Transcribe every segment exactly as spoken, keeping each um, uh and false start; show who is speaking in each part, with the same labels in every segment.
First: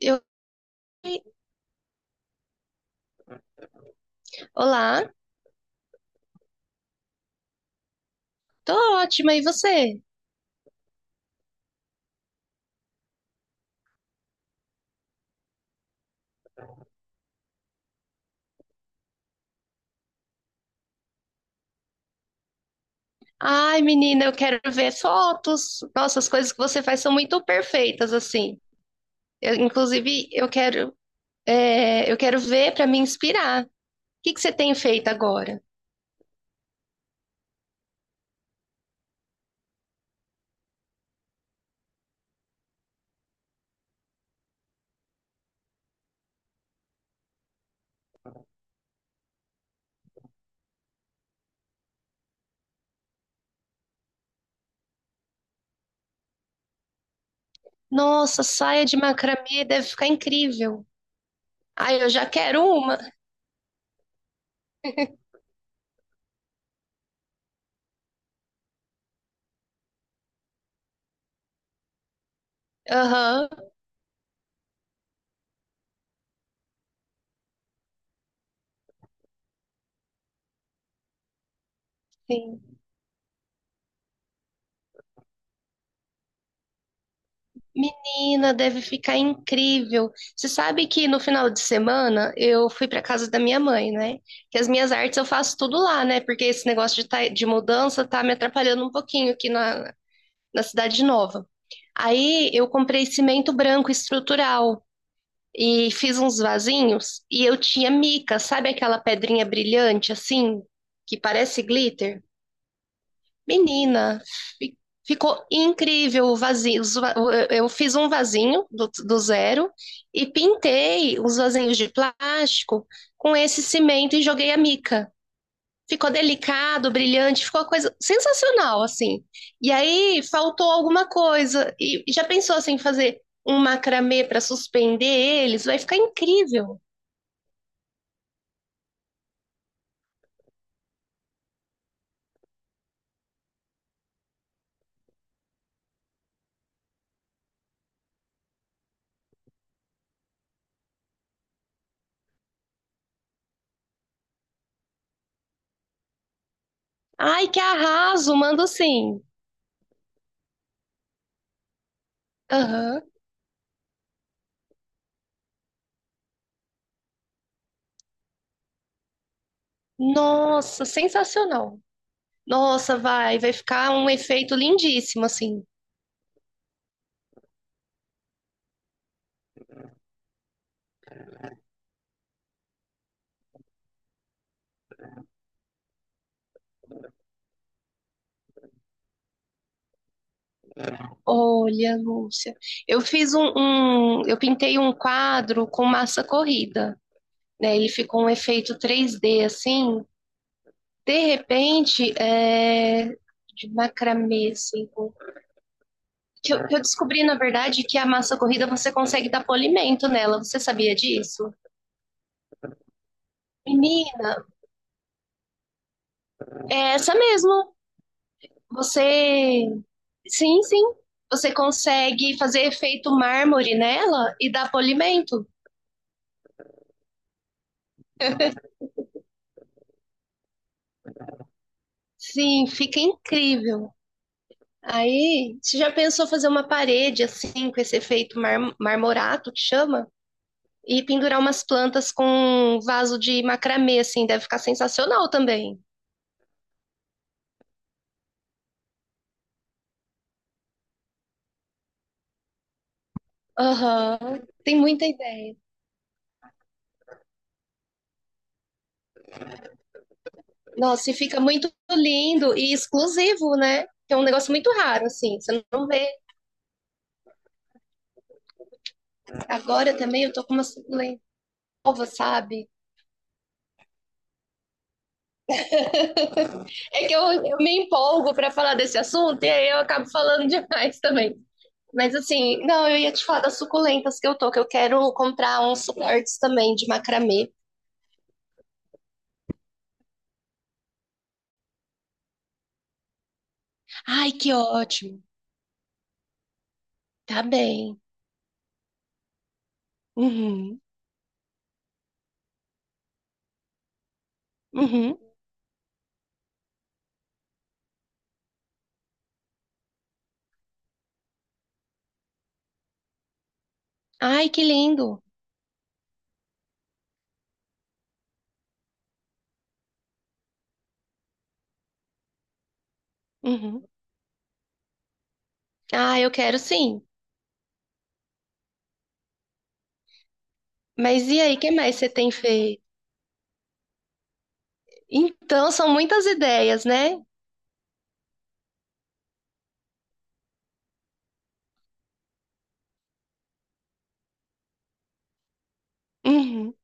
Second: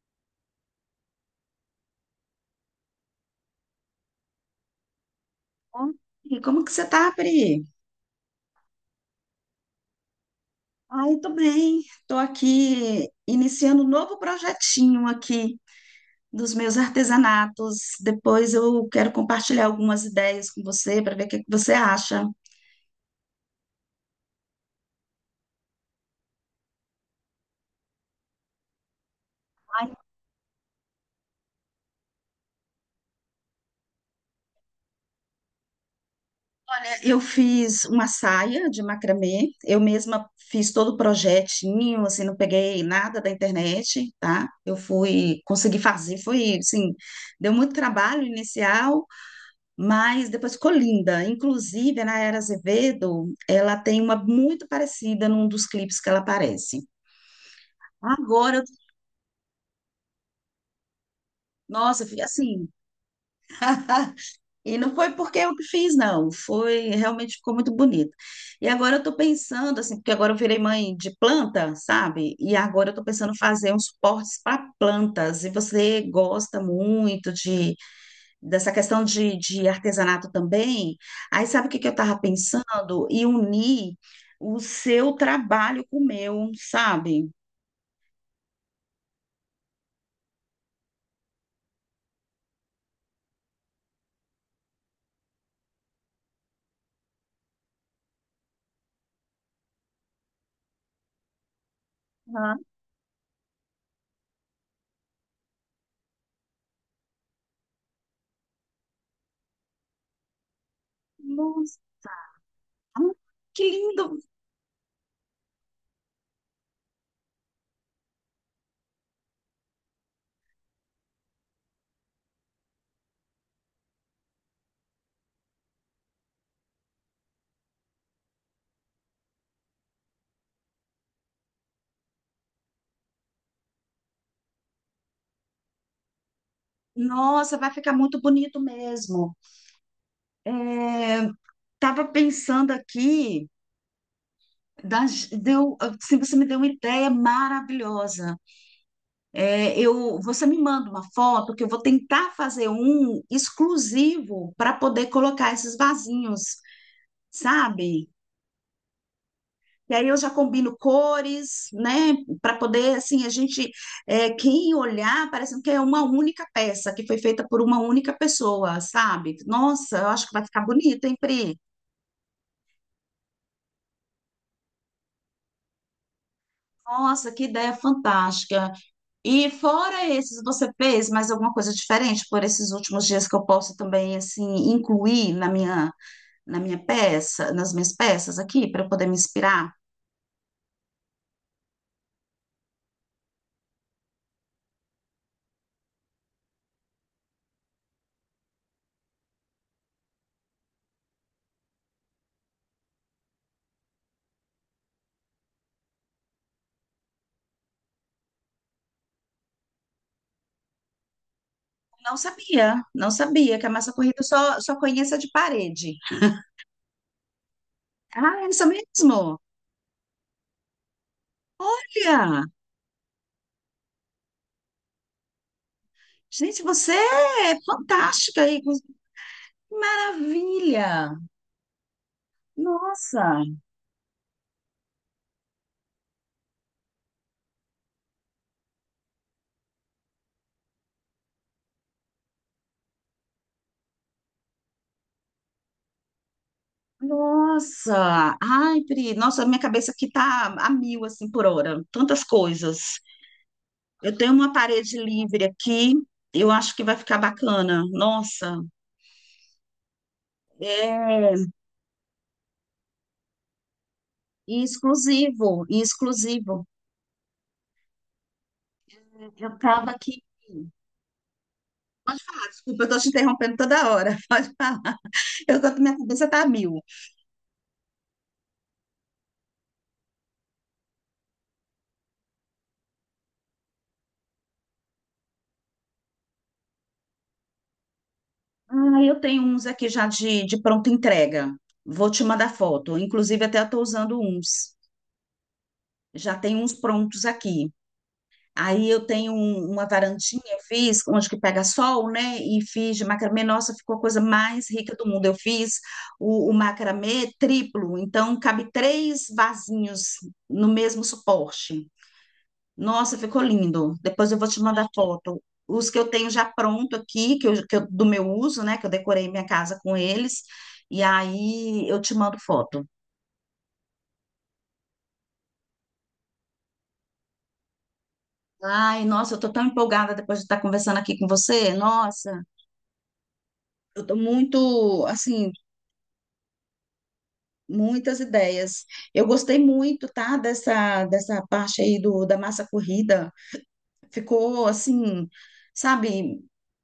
Speaker 1: Eu, olá,
Speaker 2: Bom, e como que você tá, Pri?
Speaker 1: tô ótima, e você?
Speaker 2: Ai, tô bem. Tô aqui iniciando um novo projetinho aqui dos meus artesanatos. Depois eu quero compartilhar algumas ideias com você para ver o que que você acha.
Speaker 1: Ai, menina, eu quero ver fotos. Nossa, as coisas que você faz são muito perfeitas, assim. Eu, inclusive, eu quero, é, eu quero ver para me inspirar. O que que você tem feito agora?
Speaker 2: É, eu fiz uma saia de macramê. Eu mesma fiz todo o projetinho, assim, não peguei nada da internet, tá? Eu fui, consegui fazer, foi assim, deu muito trabalho inicial, mas depois colinda. Inclusive, a Nayara Azevedo, ela tem uma muito parecida num dos clipes que ela aparece.
Speaker 1: Nossa,
Speaker 2: Agora, eu-
Speaker 1: saia de macramê deve ficar incrível.
Speaker 2: Nossa,
Speaker 1: Ai,
Speaker 2: eu
Speaker 1: eu
Speaker 2: fiquei
Speaker 1: já quero
Speaker 2: assim.
Speaker 1: uma.
Speaker 2: E não foi porque eu que fiz, não. Foi, realmente ficou muito bonito. E agora eu tô pensando, assim, porque agora eu virei mãe de planta, sabe? E agora eu tô pensando em
Speaker 1: Aham.
Speaker 2: fazer uns suportes para plantas. E você gosta muito de dessa questão de, de artesanato também, aí sabe o que que eu estava pensando? E unir o seu trabalho com o meu, sabe?
Speaker 1: Menina, deve ficar incrível. Você sabe que no final de semana eu fui para casa da minha mãe, né? Que as minhas artes eu faço tudo lá, né? Porque esse negócio de, tá- de mudança tá me atrapalhando um pouquinho aqui na, na cidade nova. Aí
Speaker 2: Aham.
Speaker 1: eu comprei cimento branco estrutural e fiz uns vasinhos e eu tinha mica, sabe aquela pedrinha brilhante assim, que parece
Speaker 2: Nossa,
Speaker 1: glitter?
Speaker 2: ah, que lindo!
Speaker 1: Menina, fi- ficou incrível o vasinho. os va- Eu fiz um vasinho do, do zero e pintei os vasinhos de plástico com esse cimento e joguei a mica. Ficou delicado, brilhante, ficou uma coisa sensacional, assim. E aí faltou alguma coisa. E e já pensou assim, em fazer um macramê para suspender eles? Vai ficar incrível.
Speaker 2: Nossa, vai ficar muito bonito mesmo. É, tava pensando aqui, das- deu, assim, você me deu uma ideia maravilhosa. É, eu, você me manda uma foto que eu vou tentar fazer um exclusivo para poder colocar esses vasinhos,
Speaker 1: Ai, que
Speaker 2: sabe?
Speaker 1: arraso, mando sim.
Speaker 2: E aí eu já combino cores, né, para poder,
Speaker 1: Aham.
Speaker 2: assim, a gente, é, quem olhar, parecendo que é uma única peça, que foi feita por uma única pessoa, sabe? Nossa, eu acho que vai ficar
Speaker 1: Nossa,
Speaker 2: bonito, hein, Pri?
Speaker 1: sensacional. Nossa, vai, vai ficar um efeito lindíssimo, assim.
Speaker 2: Nossa, que ideia fantástica. E fora esses, você fez mais alguma coisa diferente por esses últimos dias que eu posso também, assim, incluir na minha, na minha peça, nas minhas peças aqui, para eu poder me inspirar?
Speaker 1: Olha, Lúcia, eu fiz um, um- eu pintei um quadro com massa corrida, né? Ele ficou um efeito três D, assim. De repente, é, de macramê, assim, com- que eu, que eu descobri, na verdade, que a massa corrida você consegue dar polimento nela. Você sabia disso?
Speaker 2: Não sabia, não sabia que a massa corrida eu
Speaker 1: Menina,
Speaker 2: só, só conheço a de parede.
Speaker 1: é essa mesmo.
Speaker 2: Ah, é isso
Speaker 1: Você,
Speaker 2: mesmo?
Speaker 1: sim, sim, você consegue
Speaker 2: Olha,
Speaker 1: fazer efeito mármore nela e dar polimento.
Speaker 2: gente, você é fantástica aí. Maravilha!
Speaker 1: Sim, fica
Speaker 2: Nossa,
Speaker 1: incrível. Aí, você já pensou fazer uma parede assim, com esse efeito mar- marmorato que chama? E pendurar umas plantas com um vaso de macramê, assim, deve ficar sensacional também.
Speaker 2: nossa. Ai, Pri, nossa, minha cabeça aqui tá a mil, assim, por hora. Tantas coisas. Eu tenho
Speaker 1: Aham,
Speaker 2: uma
Speaker 1: tem
Speaker 2: parede
Speaker 1: muita
Speaker 2: livre
Speaker 1: ideia.
Speaker 2: aqui. Eu acho que vai ficar bacana. Nossa,
Speaker 1: Nossa, e fica
Speaker 2: é
Speaker 1: muito lindo e exclusivo, né? Que é um negócio
Speaker 2: e
Speaker 1: muito raro, assim, você
Speaker 2: exclusivo, e
Speaker 1: não vê.
Speaker 2: exclusivo. Eu tava
Speaker 1: Agora
Speaker 2: aqui.
Speaker 1: também eu tô com uma suculenta nova, sabe?
Speaker 2: Desculpa, eu tô te interrompendo toda hora. Pode falar. Eu tô, minha cabeça tá a mil.
Speaker 1: É que eu, eu me empolgo pra falar desse assunto e aí eu acabo falando demais também. Mas assim, não, eu ia te falar das suculentas que eu tô, que eu quero comprar uns suportes também de macramê.
Speaker 2: Ah, eu tenho uns aqui já de, de pronta entrega. Vou te mandar foto. Inclusive, até eu estou usando
Speaker 1: Ai, que
Speaker 2: uns.
Speaker 1: ótimo.
Speaker 2: Já tem uns prontos
Speaker 1: Tá
Speaker 2: aqui.
Speaker 1: bem.
Speaker 2: Aí eu tenho um- uma varandinha, eu
Speaker 1: Uhum,
Speaker 2: fiz, onde que pega sol, né? E fiz de macramê. Nossa, ficou a coisa mais rica do
Speaker 1: uhum.
Speaker 2: mundo. Eu fiz o, o macramê triplo, então cabe três vasinhos no mesmo suporte. Nossa, ficou lindo. Depois eu vou
Speaker 1: Ai,
Speaker 2: te
Speaker 1: que
Speaker 2: mandar
Speaker 1: lindo.
Speaker 2: foto. Os que eu tenho já pronto aqui, que eu, que eu- do meu uso, né? Que eu decorei minha casa com eles. E aí eu te mando foto.
Speaker 1: Uhum. Ah, eu quero sim.
Speaker 2: Ai, nossa, eu tô tão empolgada depois de estar conversando aqui com
Speaker 1: Mas e aí, o que
Speaker 2: você.
Speaker 1: mais você tem
Speaker 2: Nossa,
Speaker 1: feito?
Speaker 2: eu tô muito, assim,
Speaker 1: Então, são muitas ideias, né?
Speaker 2: muitas ideias. Eu gostei muito, tá? Dessa, dessa parte aí do, da massa corrida. Ficou, assim, sabe,
Speaker 1: Uhum.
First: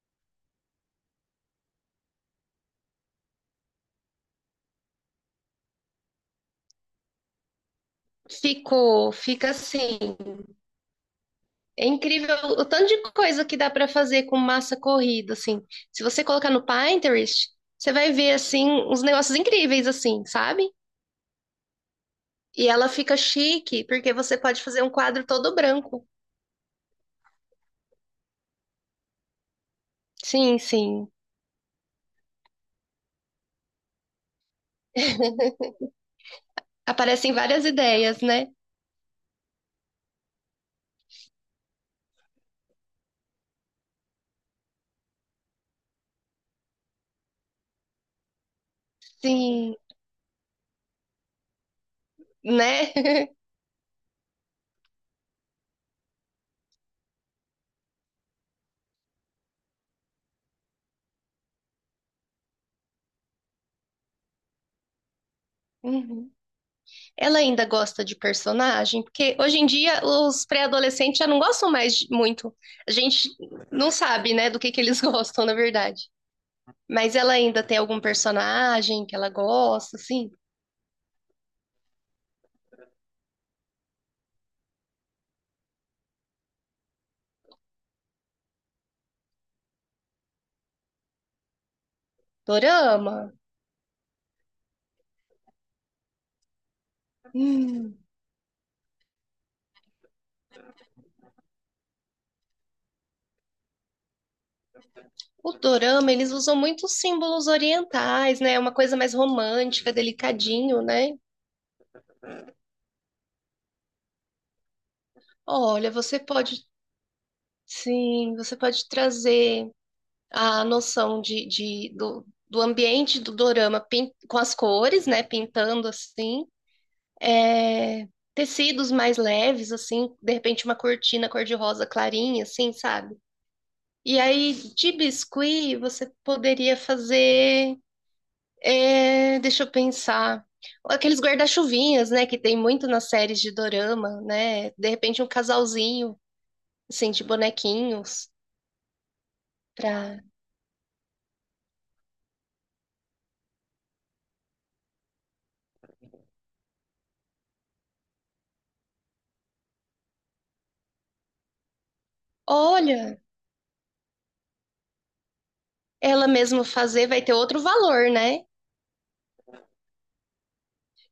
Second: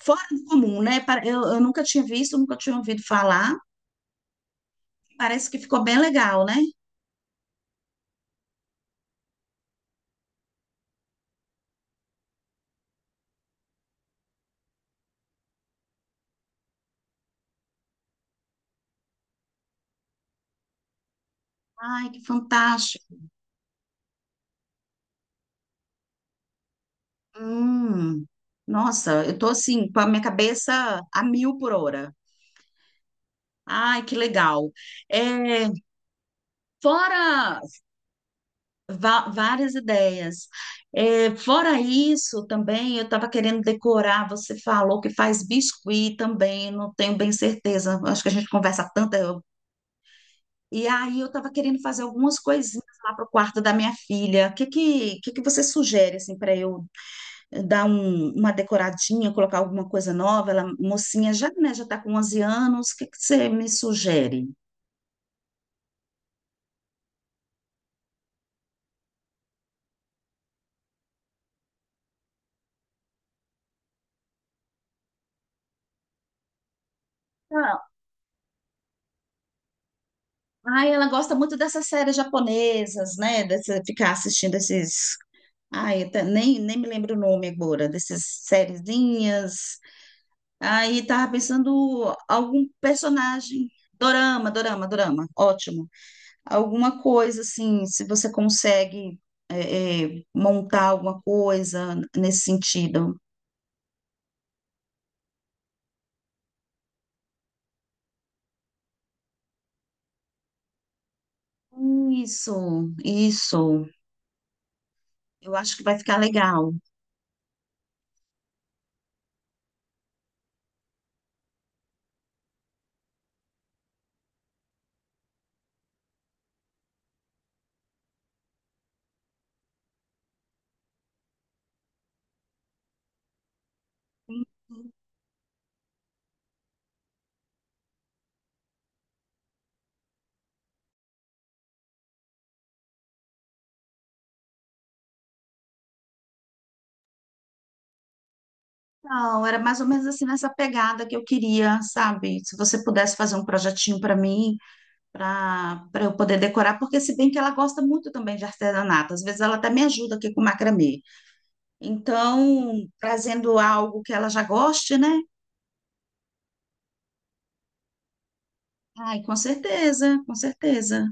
Speaker 2: fora do comum, né? Pare- Eu, eu nunca tinha visto, nunca tinha ouvido falar. Parece que ficou bem legal, né?
Speaker 1: Ficou, fica assim. É incrível o tanto de coisa que dá para fazer com massa corrida, assim. Se você colocar no Pinterest, você vai ver, assim, uns negócios incríveis, assim, sabe?
Speaker 2: Ai, que
Speaker 1: E ela
Speaker 2: fantástico.
Speaker 1: fica chique, porque você pode fazer um quadro todo branco.
Speaker 2: Hum, nossa, eu tô assim, com a minha
Speaker 1: Sim,
Speaker 2: cabeça
Speaker 1: sim.
Speaker 2: a mil por hora. Ai, que legal. É,
Speaker 1: Aparecem
Speaker 2: fora
Speaker 1: várias ideias, né?
Speaker 2: va- várias ideias. É, fora isso, também eu estava querendo decorar. Você falou que faz biscuit também, não tenho bem certeza. Acho que a gente conversa tanto. eu-
Speaker 1: Sim,
Speaker 2: E aí eu estava querendo fazer algumas coisinhas
Speaker 1: né?
Speaker 2: lá pro quarto da minha filha. O que que, que que você sugere assim para eu dar um- uma decoradinha, colocar alguma coisa nova. Ela, mocinha, já, né, já está com onze anos, o que que você me sugere?
Speaker 1: Uhum. Ela ainda gosta de personagem, porque hoje em dia os pré-adolescentes já não gostam mais de- muito. A gente não sabe, né, do que que eles gostam, na verdade. Mas ela ainda tem
Speaker 2: Ah,
Speaker 1: algum personagem que ela gosta, assim?
Speaker 2: ai, ela gosta muito dessas séries japonesas, né? Dessa, ficar assistindo esses. Ai, eu nem, nem me lembro o nome agora, dessas sériezinhas. Aí tava pensando algum
Speaker 1: Dorama?
Speaker 2: personagem. Dorama, dorama, dorama, ótimo. Alguma coisa assim,
Speaker 1: Hum.
Speaker 2: se você consegue é, é, montar alguma coisa nesse sentido.
Speaker 1: O dorama, eles usam muitos símbolos orientais, né? É uma coisa mais romântica, delicadinho, né?
Speaker 2: Isso, isso. Eu acho que
Speaker 1: Olha,
Speaker 2: vai ficar
Speaker 1: você pode,
Speaker 2: legal.
Speaker 1: sim, você pode trazer a noção de, de- do, do ambiente do dorama pin- com as cores, né? Pintando assim. É, tecidos mais leves, assim, de repente uma cortina cor-de-rosa clarinha, assim, sabe? E aí, de biscuit, você poderia fazer. é, deixa eu pensar. Aqueles guarda-chuvinhas, né? Que tem muito nas séries de dorama, né? De repente, um casalzinho, assim, de bonequinhos.
Speaker 2: Então, era mais ou menos
Speaker 1: Pra...
Speaker 2: assim nessa pegada que eu queria, sabe? Se você pudesse fazer um projetinho para mim, para para eu poder decorar, porque se bem que ela gosta muito também de artesanato, às vezes ela até me ajuda aqui com macramê. Então,
Speaker 1: Olha,
Speaker 2: trazendo algo que ela já goste, né?
Speaker 1: ela mesma fazer vai ter outro valor, né?
Speaker 2: Ai, com certeza, com certeza.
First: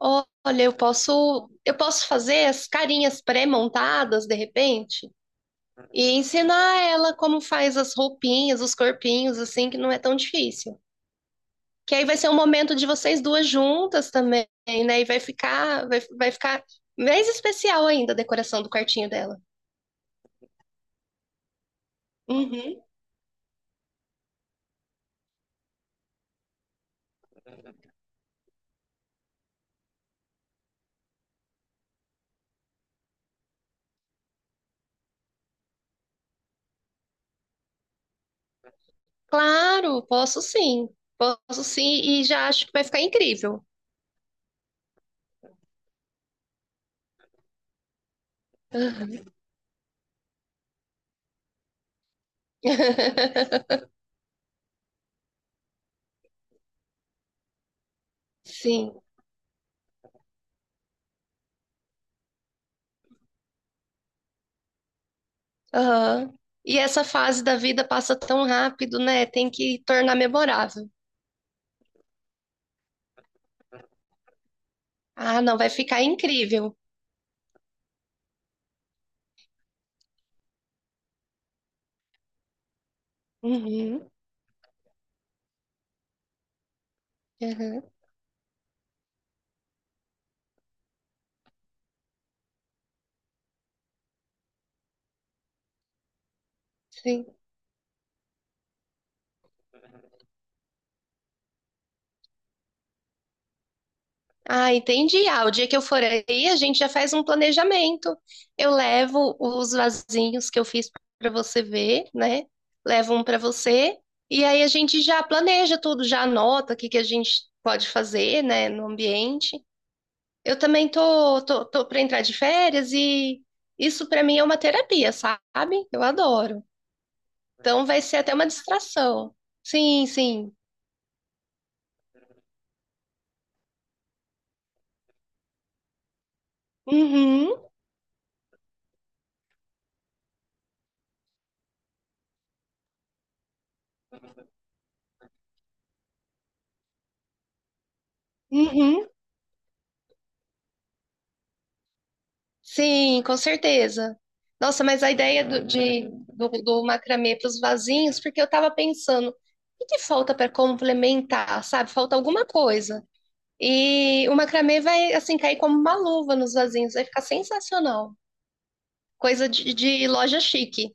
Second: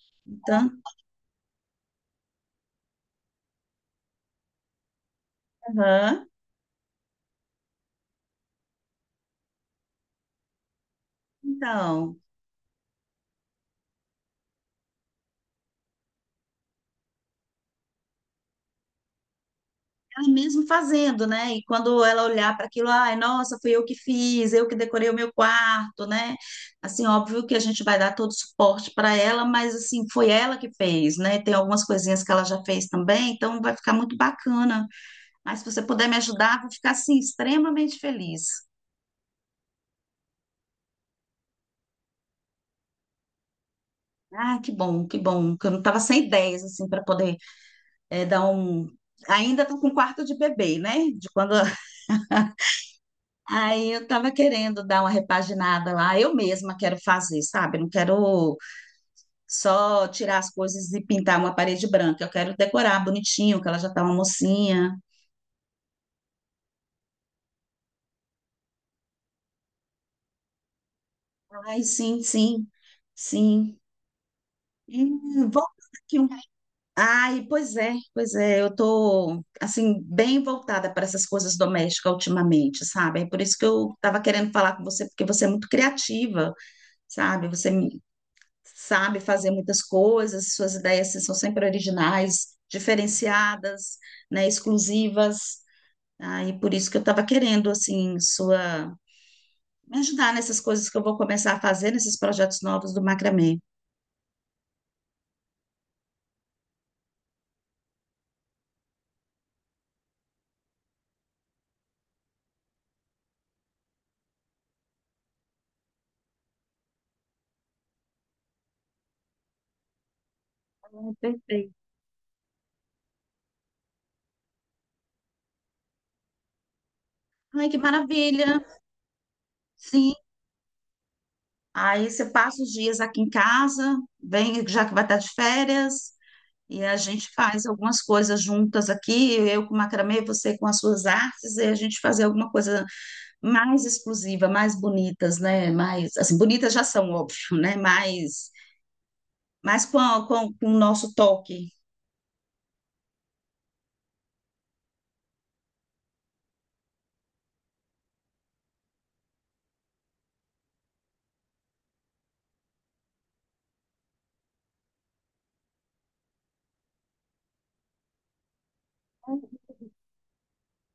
Speaker 1: Ó- Olha, eu
Speaker 2: Então,
Speaker 1: posso, eu posso fazer as carinhas pré-montadas, de repente, e
Speaker 2: aham.
Speaker 1: ensinar ela como faz as roupinhas, os corpinhos, assim, que não é tão difícil. Que aí vai
Speaker 2: Então,
Speaker 1: ser um momento de vocês duas juntas também, né? E vai ficar, vai, vai ficar mais especial ainda a decoração do quartinho dela.
Speaker 2: ela mesmo fazendo, né? E quando ela olhar para
Speaker 1: Uhum.
Speaker 2: aquilo, ai, nossa, fui eu que fiz, eu que decorei o meu quarto, né? Assim, óbvio que a gente vai dar todo o suporte para ela, mas assim, foi ela que fez, né? Tem algumas coisinhas que ela já fez também, então vai ficar muito bacana. Mas se você puder me ajudar, vou ficar assim extremamente feliz.
Speaker 1: Claro, posso sim. Posso sim, e já acho que vai ficar incrível.
Speaker 2: Ah, que bom, que bom, que eu não estava sem ideias assim para poder eh, dar um ainda estou com quarto de bebê, né? De quando aí eu tava querendo dar uma repaginada lá, eu mesma quero fazer, sabe? Não quero
Speaker 1: Sim.
Speaker 2: só tirar as coisas e pintar uma parede branca, eu quero decorar bonitinho, que ela já tá uma mocinha.
Speaker 1: Aham. E essa fase da vida passa tão rápido, né? Tem que tornar memorável.
Speaker 2: Ai, sim, sim, sim.
Speaker 1: Ah,
Speaker 2: Hum,
Speaker 1: não,
Speaker 2: volta
Speaker 1: vai ficar
Speaker 2: aqui um.
Speaker 1: incrível.
Speaker 2: Ai, pois é, pois é, eu tô, assim, bem voltada para essas coisas domésticas ultimamente, sabe? É por isso que eu
Speaker 1: Uhum.
Speaker 2: tava querendo falar com você, porque você é muito criativa, sabe? Você
Speaker 1: Aham.
Speaker 2: sabe fazer muitas coisas, suas ideias assim, são sempre originais, diferenciadas, né, exclusivas. Ah, e por isso que eu estava
Speaker 1: Sim.
Speaker 2: querendo assim sua me ajudar nessas coisas que eu vou começar a fazer nesses projetos novos do macramê.
Speaker 1: Ah, entendi. Ah, o dia que eu for aí, a gente já faz um planejamento. Eu levo os vasinhos que eu fiz para você ver, né? Levo um para você e aí a gente já planeja tudo, já anota o que que a gente pode fazer, né, no ambiente. Eu
Speaker 2: Ah,
Speaker 1: também tô tô,
Speaker 2: perfeito.
Speaker 1: tô para entrar de férias e isso para mim é uma terapia, sabe? Eu adoro.
Speaker 2: Ai, que
Speaker 1: Então vai ser até uma
Speaker 2: maravilha!
Speaker 1: distração. Sim,
Speaker 2: Sim.
Speaker 1: sim.
Speaker 2: Aí você passa os dias aqui em casa, vem já que vai estar de férias, e a gente
Speaker 1: Uhum,
Speaker 2: faz algumas coisas juntas aqui, eu com macramê, você com as suas artes, e a gente fazer alguma coisa mais exclusiva, mais bonitas, né? Mais, assim, bonitas já são, óbvio, né? Mais,
Speaker 1: uhum.
Speaker 2: mais com, a- com, com o nosso toque.
Speaker 1: Sim, com certeza. Nossa, mas a ideia do, de, do, do macramê para os vasinhos, porque eu estava pensando, o que que falta para complementar, sabe? Falta alguma coisa. E o macramê vai, assim, cair como uma luva nos vasinhos, vai ficar sensacional. Coisa de, de loja chique.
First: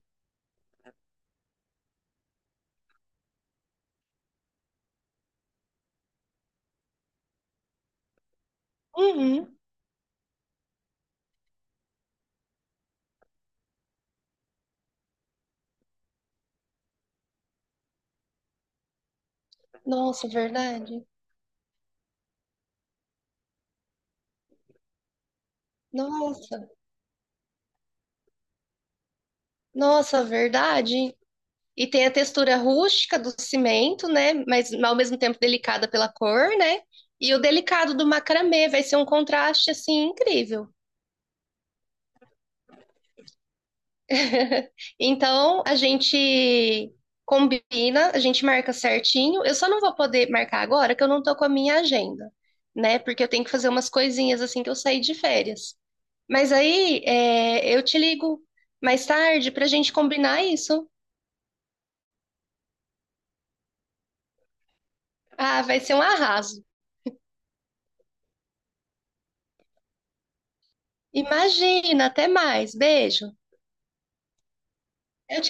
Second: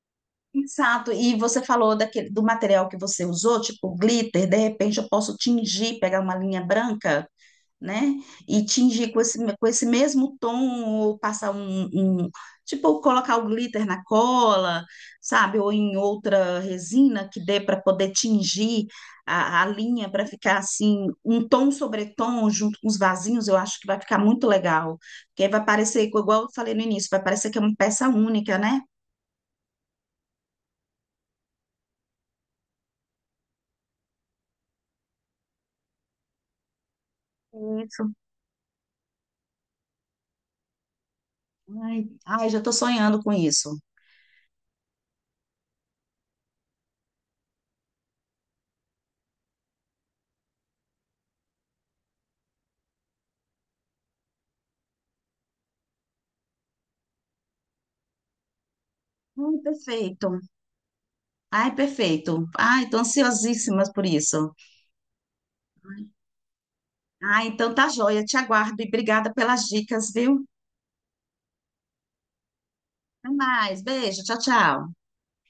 Speaker 2: Exato, e você falou daquele, do material que você usou, tipo glitter, de repente eu posso tingir, pegar uma linha branca, né? E tingir com esse,
Speaker 1: Uhum.
Speaker 2: com esse mesmo tom, ou passar um, um- tipo, colocar o glitter na cola, sabe? Ou em outra resina que dê para poder tingir a, a linha
Speaker 1: Nossa,
Speaker 2: para ficar
Speaker 1: verdade.
Speaker 2: assim, um tom sobre tom junto com os vasinhos, eu acho que vai ficar muito legal. Porque aí vai parecer, igual eu
Speaker 1: Nossa,
Speaker 2: falei no início, vai parecer que é uma peça única, né?
Speaker 1: nossa, verdade. E tem a textura rústica do cimento, né? Mas ao mesmo tempo delicada pela cor, né? E o delicado
Speaker 2: Isso.
Speaker 1: do macramê vai ser um contraste assim incrível.
Speaker 2: Ai, ai, já estou sonhando com isso.
Speaker 1: Então a gente combina, a gente marca certinho. Eu só não vou poder marcar agora que eu não tô com a minha agenda, né? Porque eu tenho que fazer umas coisinhas assim que eu saí de férias. Mas aí é, eu te ligo mais tarde
Speaker 2: Ai,
Speaker 1: pra gente
Speaker 2: perfeito.
Speaker 1: combinar isso.
Speaker 2: Ai, perfeito. Ai, estou ansiosíssima por isso.
Speaker 1: Ah, vai ser um arraso.
Speaker 2: Ah, então tá joia. Te aguardo e obrigada pelas dicas, viu?
Speaker 1: Imagina, até mais. Beijo.
Speaker 2: Até mais. Beijo. Tchau, tchau.
Speaker 1: Eu te